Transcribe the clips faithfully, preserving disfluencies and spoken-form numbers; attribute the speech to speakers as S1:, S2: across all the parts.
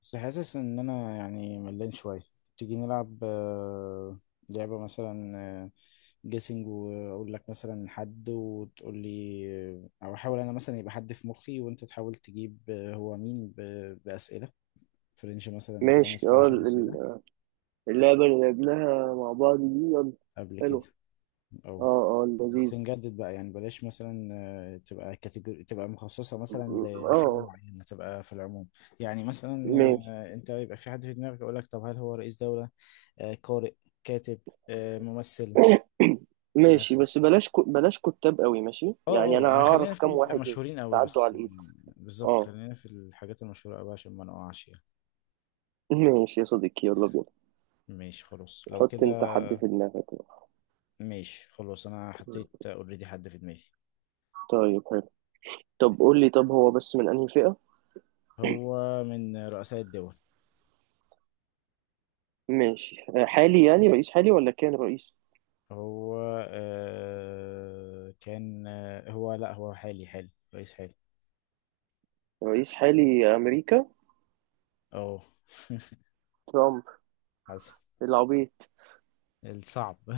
S1: بس حاسس ان انا يعني ملان شويه. تيجي نلعب آه، لعبه مثلا، آه، جيسنج واقول لك مثلا حد وتقول لي آه، او احاول انا مثلا يبقى حد في مخي وانت تحاول تجيب آه، هو مين ب- باسئله فرنش مثلا من
S2: ماشي،
S1: خمس ل
S2: اه.
S1: عشرة
S2: ال-
S1: اسئله
S2: ال- اللعبة اللي لعبناها مع بعض دي، يلا
S1: قبل كده
S2: حلوة.
S1: او
S2: اه، اه،
S1: بس
S2: لذيذة.
S1: نجدد بقى يعني بلاش مثلا، آه، تبقى كاتيجوري تبقى مخصصة مثلا ل- لفئة
S2: اه،
S1: معينة تبقى في العموم. يعني مثلا،
S2: ماشي.
S1: آه، انت يبقى في حد في دماغك يقول لك طب هل هو رئيس دولة، آه، قارئ، كاتب، آه، ممثل
S2: ماشي، بس
S1: وهكذا.
S2: بلاش كو... بلاش كتاب قوي، ماشي يعني
S1: اه
S2: انا
S1: اه يعني خلينا
S2: هعرف
S1: في
S2: كام واحد
S1: المشهورين قوي
S2: يتعدوا على
S1: بس
S2: الايد.
S1: مم، بالظبط
S2: اه.
S1: خلينا في الحاجات المشهورة قوي عشان ما نقعش يعني.
S2: ماشي يا صديقي، يلا بينا.
S1: ماشي خلاص لو
S2: حط
S1: كده.
S2: انت حد في دماغك بقى.
S1: ماشي خلاص انا حطيت اوريدي حد في دماغي.
S2: طيب، حلو. طب قول لي، طب هو بس من انهي فئة؟
S1: هو من رؤساء الدول.
S2: ماشي. آه، حالي يعني، رئيس حالي ولا كان رئيس؟
S1: هو آه كان آه هو لا هو حالي حالي رئيس حالي.
S2: رئيس حالي، امريكا.
S1: اه
S2: ترامب.
S1: حسن
S2: العبيط.
S1: الصعب.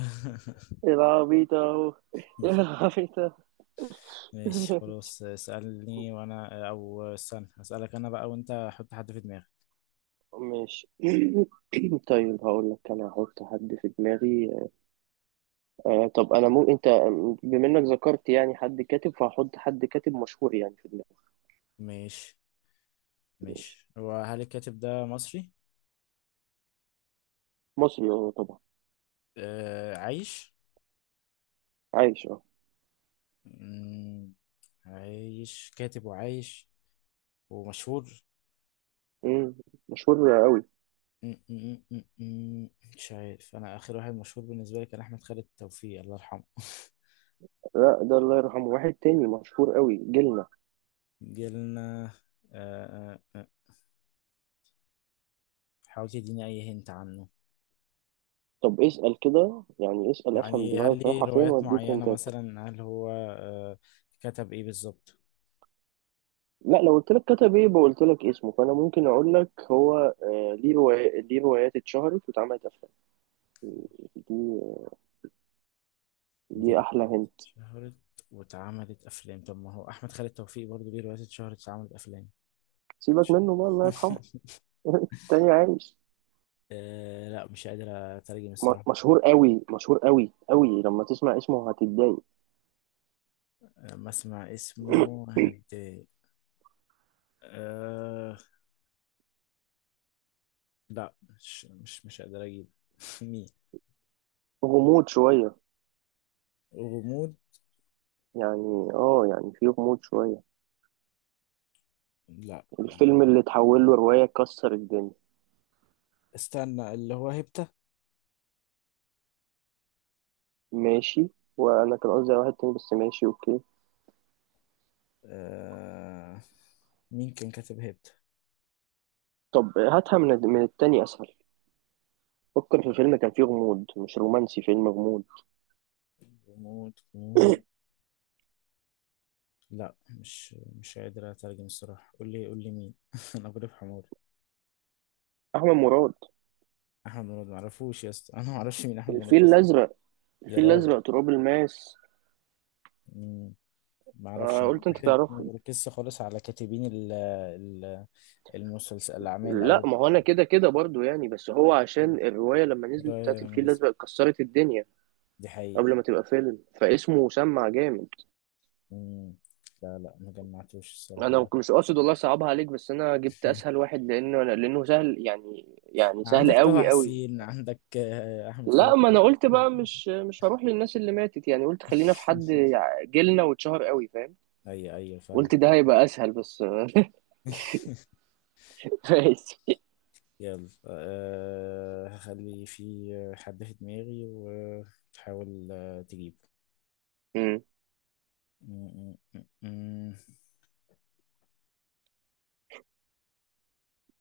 S2: العبيط اهو، العبيط.
S1: ماشي خلاص اسألني وانا او استنى اسألك انا بقى وانت حط حد في دماغك.
S2: ماشي. طيب، هقول لك انا هحط حد في دماغي. آه طب انا مو انت. بما انك ذكرت يعني حد كاتب، فهحط حد كاتب مشهور يعني في دماغي.
S1: ماشي.
S2: ماشي.
S1: ماشي، هو هل الكاتب ده مصري
S2: مصري اه، طبعا.
S1: آه عايش؟
S2: عايش، اه.
S1: مم، عايش كاتب وعايش ومشهور.
S2: مم، مشهور قوي.
S1: مم، مم، مم، مم، مش عارف انا اخر واحد مشهور بالنسبة لي كان احمد خالد توفيق الله يرحمه.
S2: لا، ده الله يرحمه. واحد تاني مشهور قوي جيلنا.
S1: جيلنا آه، آه، آه. حاول تديني أي هنت عنه.
S2: طب اسأل كده يعني، اسأل افهم
S1: يعني هل
S2: دماغك
S1: ليه
S2: رايحة فين،
S1: روايات
S2: واديك
S1: معينة
S2: انت.
S1: مثلا؟ هل هو، آه، كتب إيه بالظبط؟
S2: لا، لو قلت لك كتب ايه بقولت لك اسمه، فانا ممكن اقول لك هو آه ليه روايات ليه روايات اتشهرت واتعملت افلام. دي
S1: دي
S2: دي احلى
S1: روايات
S2: هند.
S1: اتشهرت واتعملت أفلام؟ طب ما هو أحمد خالد توفيق برضه ليه روايات اتشهرت واتعملت أفلام.
S2: سيبك منه بقى، الله يرحمه. تاني، عايش.
S1: آه لا مش قادر أترجم الصراحة.
S2: م- مشهور قوي، مشهور قوي قوي، لما تسمع اسمه هتتضايق.
S1: لما أسمع اسمه هتضايق؟ آه لا مش مش مش قادر أجيب. مين؟
S2: غموض شوية.
S1: غموض.
S2: يعني اه يعني في غموض شوية.
S1: لا ما-
S2: الفيلم اللي اتحول له رواية كسر الدنيا.
S1: استنى، اللي هو هيبتا؟
S2: ماشي. وانا كان قصدي على واحد تاني بس، ماشي، اوكي.
S1: آه مين كان كاتب هيبتا؟
S2: طب هاتها من من التاني اسهل. فكر في فيلم كان فيه غموض، مش رومانسي، فيلم غموض.
S1: غموض غموض. لا مش مش قادر اترجم الصراحه. قول لي قول لي مين؟ انا غريب حموري.
S2: احمد مراد.
S1: احمد مراد؟ معرفوش يا اسطى، انا معرفش مين احمد مراد
S2: الفيل
S1: اصلا.
S2: الازرق،
S1: يا
S2: الفيل
S1: راجل.
S2: الازرق، تراب الماس.
S1: مم، معرفش.
S2: آه
S1: أنا
S2: قلت انت
S1: بحب ما
S2: تعرفه.
S1: بركزش خالص على كاتبين ال ال المسلسل الاعمال
S2: لا،
S1: او
S2: ما هو انا كده كده برضو يعني، بس هو عشان الرواية لما نزلت
S1: رأي
S2: بتاعت الفيل
S1: رمز،
S2: الازرق كسرت الدنيا.
S1: دي حقيقه.
S2: قبل ما تبقى فيلم، فاسمه سمع جامد.
S1: مم. لا لا ما جمعتوش
S2: انا
S1: الصراحه.
S2: مش قاصد والله صعبها عليك، بس انا جبت اسهل واحد لانه لانه سهل، يعني يعني سهل
S1: عندك طه
S2: قوي قوي.
S1: حسين، عندك، آه، احمد خالد.
S2: لا، ما انا قلت بقى مش مش هروح للناس اللي ماتت يعني، قلت خلينا في حد جيلنا واتشهر قوي، فاهم.
S1: ايوه ايوه فاهم.
S2: قلت ده هيبقى اسهل بس. ماشي.
S1: يلا أه هخلي في حد في دماغي وتحاول، آه، تجيبه. م- م- م- م.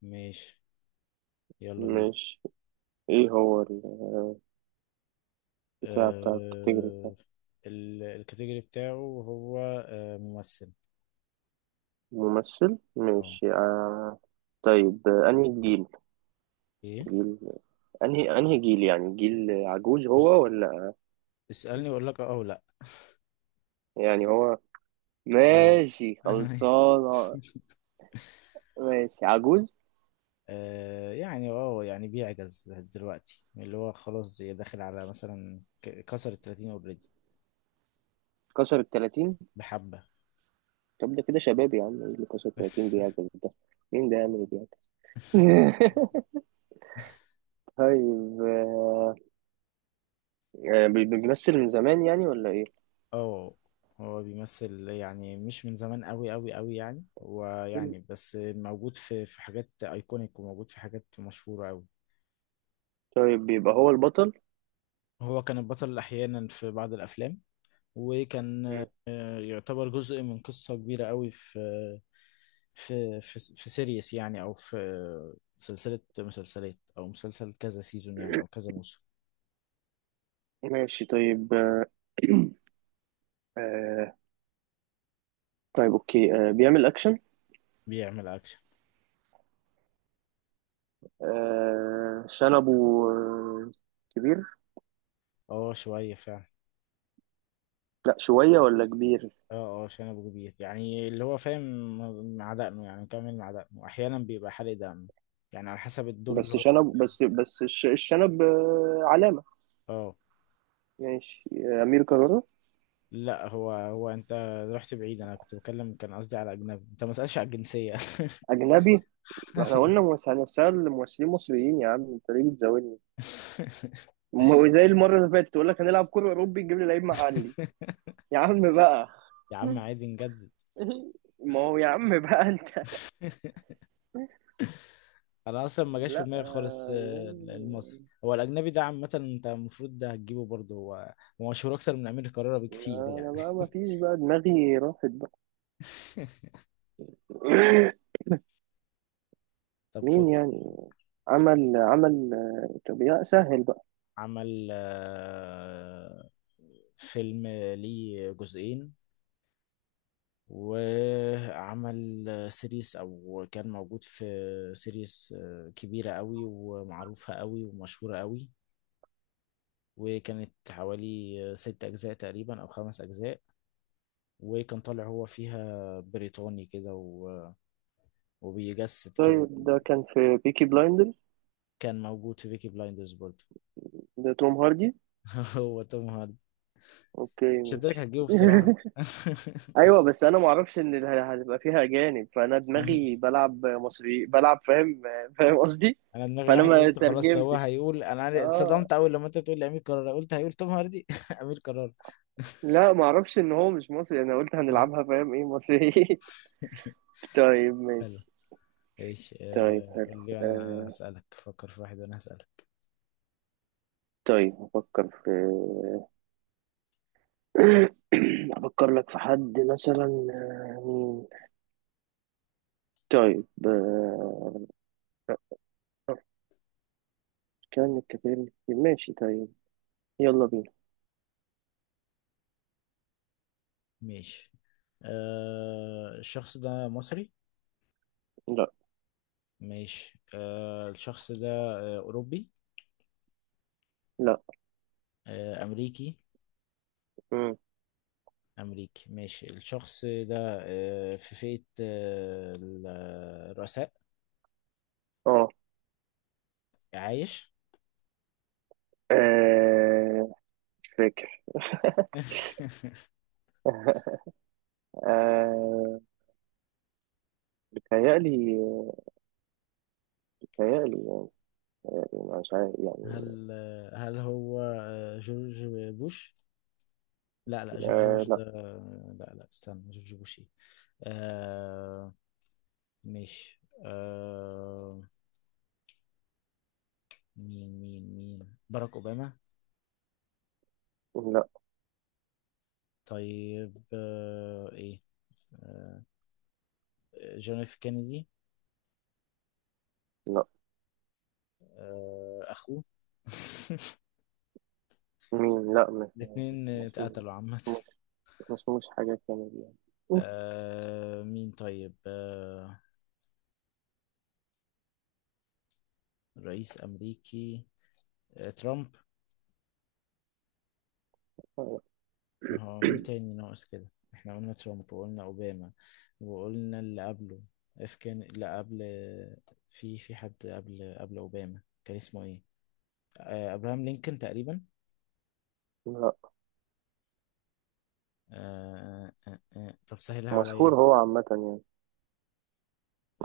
S1: ماشي. يلا بينا.
S2: مش ايه هو البتاع بتاع الكاتيجوري؟
S1: أه، ال- الكاتيجوري بتاعه هو أه ممثل.
S2: ممثل؟
S1: اه.
S2: ماشي آه. طيب، آه، انهي جيل؟
S1: ايه؟
S2: جيل انهي انهي جيل، يعني جيل عجوز هو
S1: بص،
S2: ولا؟
S1: اسألني واقول لك اه او لا.
S2: يعني هو،
S1: لو
S2: ماشي خلصانة. ماشي، عجوز.
S1: أه يعني اه يعني بيعجز دلوقتي، اللي هو خلاص داخل على مثلا ك- كسر ال التلاتين، اوريدي
S2: كسر التلاتين.
S1: بحبة.
S2: طب ده كده شباب يا عم، إيه اللي كسر التلاتين بيعجز ده؟ مين ده يعمل إيه بيعجز؟ طيب، آه، آه، بي- بيمثل من زمان يعني، ولا ايه؟
S1: اه، هو بيمثل يعني مش من زمان قوي قوي قوي يعني، ويعني بس موجود في في حاجات ايكونيك وموجود في حاجات مشهورة قوي.
S2: طيب، بيبقى هو البطل؟
S1: هو كان البطل احيانا في بعض الافلام، وكان،
S2: مم.
S1: آه، يعتبر جزء من قصة كبيرة قوي في في في في سيريس يعني، او في سلسلة مسلسلات، او مسلسل كذا سيزون يعني او كذا موسم.
S2: ماشي، طيب. آه آه، طيب، اوكي، آه بيعمل اكشن؟
S1: بيعمل اكشن.
S2: آه شنبه. آه، كبير؟
S1: اه شوية فعلا.
S2: لا شوية ولا كبير؟
S1: اه اه شنب كبير يعني، اللي هو فاهم مع دقنه يعني، كامل مع دقنه، احيانا بيبقى حالق دقنه يعني على حسب الدور اللي
S2: بس
S1: هو
S2: شنب، بس
S1: بيأديه.
S2: بس الش- الشنب آه، علامة.
S1: اه
S2: ماشي، آه، أمير كرارة.
S1: لا هو هو انت رحت بعيد، انا كنت بتكلم كان قصدي على اجنبي، انت ما سألش على الجنسية.
S2: أجنبي؟ ما احنا قلنا مس- هنسأل ممثلين مصريين يا عم، أنت ليه بتزاولني؟ م- زي المرة اللي فاتت تقول لك هنلعب كورة أوروبي، نجيب لي لعيب محلي. يا عم بقى.
S1: يا عم عادي نجدد.
S2: ما هو يا عم بقى أنت.
S1: انا اصلا ما جاش في
S2: لا،
S1: دماغي خالص،
S2: آه،
S1: آه، المصري
S2: أجنبي.
S1: هو الاجنبي ده عامة انت المفروض ده هتجيبه برضه. هو هو مشهور اكتر من امير كرارة بكتير يعني.
S2: أنا بقى ما فيش بقى، دماغي راحت بقى.
S1: طب
S2: مين
S1: فكر.
S2: يعني؟ عمل عمل آه، طب يا سهل بقى.
S1: عمل، آه، فيلم ليه جزئين، وعمل سيريس، او كان موجود في سيريس، آه، كبيرة قوي ومعروفة قوي ومشهورة قوي، وكانت حوالي ست اجزاء تقريبا او خمس اجزاء، وكان طالع هو فيها بريطاني كده و... وبيجسد
S2: طيب،
S1: كده.
S2: ده كان في بيكي بلايندرز؟
S1: كان موجود في بيكي بلايندرز برضه.
S2: ده توم هاردي؟
S1: هو توم هاردي.
S2: اوكي،
S1: مش هتدرك
S2: ماشي.
S1: هتجيبه بسرعة.
S2: ايوه، بس انا ما اعرفش ان ال- هتبقى فيها اجانب، فانا دماغي بلعب مصري بلعب، فاهم. فاهم قصدي.
S1: انا دماغي
S2: فانا
S1: راحت،
S2: ما
S1: قلت خلاص ده هو
S2: ترجمتش.
S1: هيقول، انا عارف-
S2: اه.
S1: اتصدمت اول لما انت بتقول لي امير كرارة، قلت هيقول توم هاردي. امير كرارة.
S2: لا ما اعرفش ان هو مش مصري، انا قلت هنلعبها فاهم ايه مصري. طيب،
S1: حلو.
S2: ماشي.
S1: ايش،
S2: طيب،
S1: آه،
S2: حلو.
S1: قول لي انا
S2: آه.
S1: اسالك، فكر في واحد وانا هسالك.
S2: طيب افكر في افكر لك في حد مثلا. آه، مين؟ طيب آه، كان الكثير، ماشي، طيب. يلا بينا.
S1: ماشي، آه، الشخص ده مصري؟
S2: لا.
S1: ماشي، آه، الشخص ده، آه، اوروبي؟
S2: لا.
S1: آه، امريكي؟
S2: مم.
S1: امريكي، ماشي. الشخص ده، آه، في فئة، آه، ال- الرؤساء؟
S2: اه.
S1: عايش؟
S2: آه، مش فاكر. آه، بتهيألي بتهيألي يعني، مش عارف يعني.
S1: هل هل هو، آه، جورج بوش؟ لا لا جورج
S2: آه،
S1: بوش
S2: لا.
S1: ده، لا لا استنى جورج بوش ايه؟ آه، ماشي، آه مين مين مين؟ باراك أوباما؟
S2: لا.
S1: طيب آه ايه؟ آه، جون اف كينيدي؟
S2: لا.
S1: آه اخوه.
S2: مين؟ لا، مش.
S1: الاتنين
S2: مسموش،
S1: اتقتلوا عامة.
S2: مسموش، مسموش حاجة كامل يعني.
S1: آه مين طيب؟ آه، رئيس أمريكي، آه ترامب؟
S2: لا،
S1: ما هو مين تاني ناقص كده؟ احنا قلنا ترامب وقلنا اوباما وقلنا اللي قبله، اف كان لا قبل، في في حد قبل قبل اوباما كان اسمه ايه؟ آه ابراهام لينكولن تقريبا؟
S2: لا.
S1: آه آه آه. آه. طب سهلها عليا.
S2: مشهور هو عامة يعني.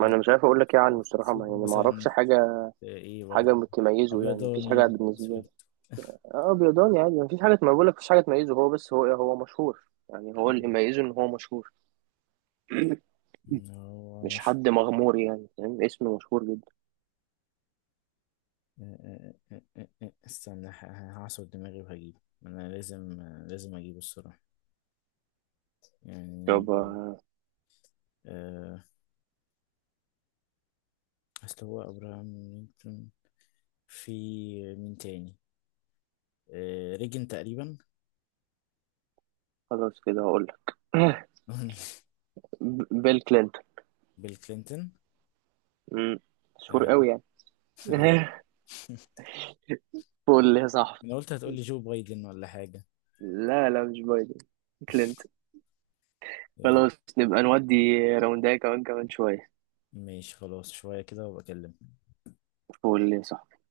S2: ما أنا مش عارف أقول لك إيه عنه
S1: في
S2: الصراحة، ما
S1: فيلم
S2: يعني، ما
S1: مثلا،
S2: أعرفش حاجة.
S1: آه، ايه
S2: حاجة
S1: ولا
S2: تميزه يعني، مفيش حاجة
S1: ابيضاني
S2: بالنسبة لي.
S1: اسود؟
S2: اه، بيضاني عادي، مفيش حاجة، ما بقولك مفيش حاجة تميزه، هو بس هو هو مشهور. يعني هو اللي ميزه إن هو مشهور.
S1: مم. هو
S2: مش
S1: مشهور.
S2: حد مغمور يعني، فاهم، اسمه مشهور جدا.
S1: آه، آه، آه، آه، آه. استنى، ه- ه- هعصر دماغي وهجيبه. انا لازم لازم اجيبه الصراحة يعني.
S2: طب آه،
S1: آه، اصل هو ابراهام لينكولن، في مين تاني، آه، ريجن تقريبا؟
S2: خلاص كده هقولك. ب- بيل كلينتون.
S1: بيل كلينتون؟
S2: مم، مشهور
S1: آه.
S2: قوي يعني.
S1: أيوة.
S2: قول لي يا صاحبي.
S1: انا قلت هتقولي جو بايدن ولا حاجة.
S2: لا، لا، مش بايدن، كلينتون.
S1: إيه،
S2: خلاص، نبقى نودي راونداية كمان، كمان شوية.
S1: ماشي خلاص شوية كده وبكلم.
S2: قول لي يا صاحبي.